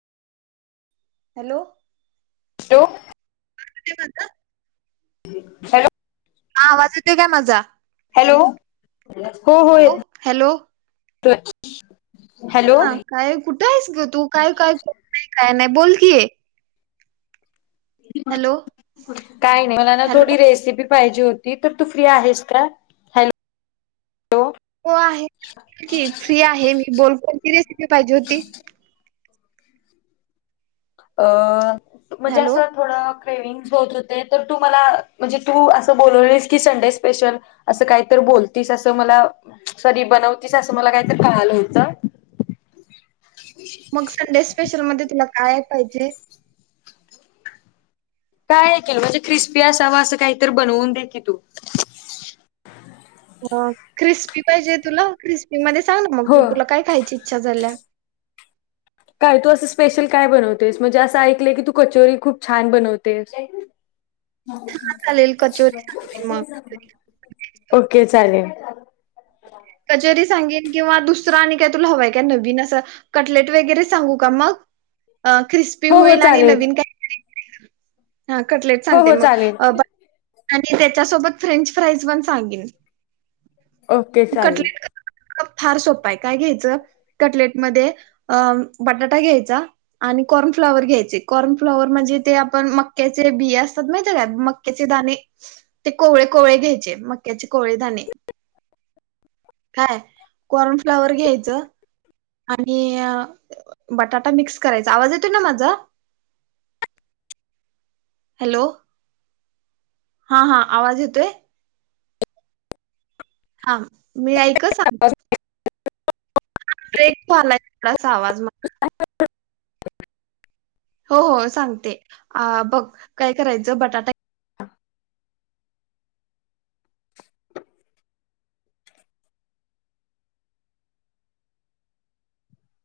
Hello. Hello. [unintelligible] Hello. हा आवाज येत काय माझा? हॅलो हो, हो हॅलो येतोय. [unintelligible] हॅलो ह काय कुठे आहेस ग तू काय काय! काय नाही बोल कि - काही नाही मला ना हॅलो थोडी रेसिपी! पाहिजे होती तर तू फ्री आहेस का हॅलो. हो आहे फ्री आहे मी बोल कची रेसिपी पाहिजे होती. अ म्हणजे हॅलो असं थोडं - सेविंग स होते होते तर तू मला म्हणजे तू अस बोलवलीस की संडे स्पेशल अस काहीत बोलतीस अस मला सॉरी बनवतीस अस मला काहीत कळालं होत. मग संडे स्पेशल मध्ये तुला काय - पाहिजे. काय ऐ केल म्हणजे क्रिस्पी असावा असं काहीत बनवून दे की तू - क्रिस्पी पाहिजे तुला क्रिस्पी मध्ये! सांग ना मग हो तुला काय खायची इच्छा झाल्या. काय तू असं स्पेशल काय बनवतेस म्हणजे असं ऐकलंय की तू कचोरी खूप छान बनवतेस. चालेल कचोरी सांगते मग [unintelligible] ओके चालेल. [unintelligible] कचोरी सांगेन किंवा दुसरं आणि काय तुला हवय काय नवीन असं कटलेट वगैरे सांगू का मग! ख्रिस्पी हो हो होईल आणि चालेल नवीन काय तरी! [unintelligible] हा कटलेट हो सांगते हो मग चालेल हां - आणि त्याच्यासोबत फ्रेंच फ्राईज पण सांगेन! ओके चालेल. कटलेट फार सोपं आहे काय घ्यायचं कटलेटमध्ये अ बटाटा घ्यायचा आणि कॉर्नफ्लॉवर घ्यायचे कॉर्नफ्लॉवर म्हणजे ते आपण मक्याचे बिया असत्यात माहित का मक्याचे दाणे ते कोवळे कोवळे घ्यायचे मक्याचे कोवळे दाणे. काय कॉर्न फ्लवर घ्यायचं. आणि बटाटा मिक्स करायचा आवाज येतो ना माझा! हॅलो हा हा आवाज येतोय हां मी ऐक ह् सांगते ब्रेक झालाय तोडा चावाज मा हो हो सांगते अ बघ काय करायचं बटाटा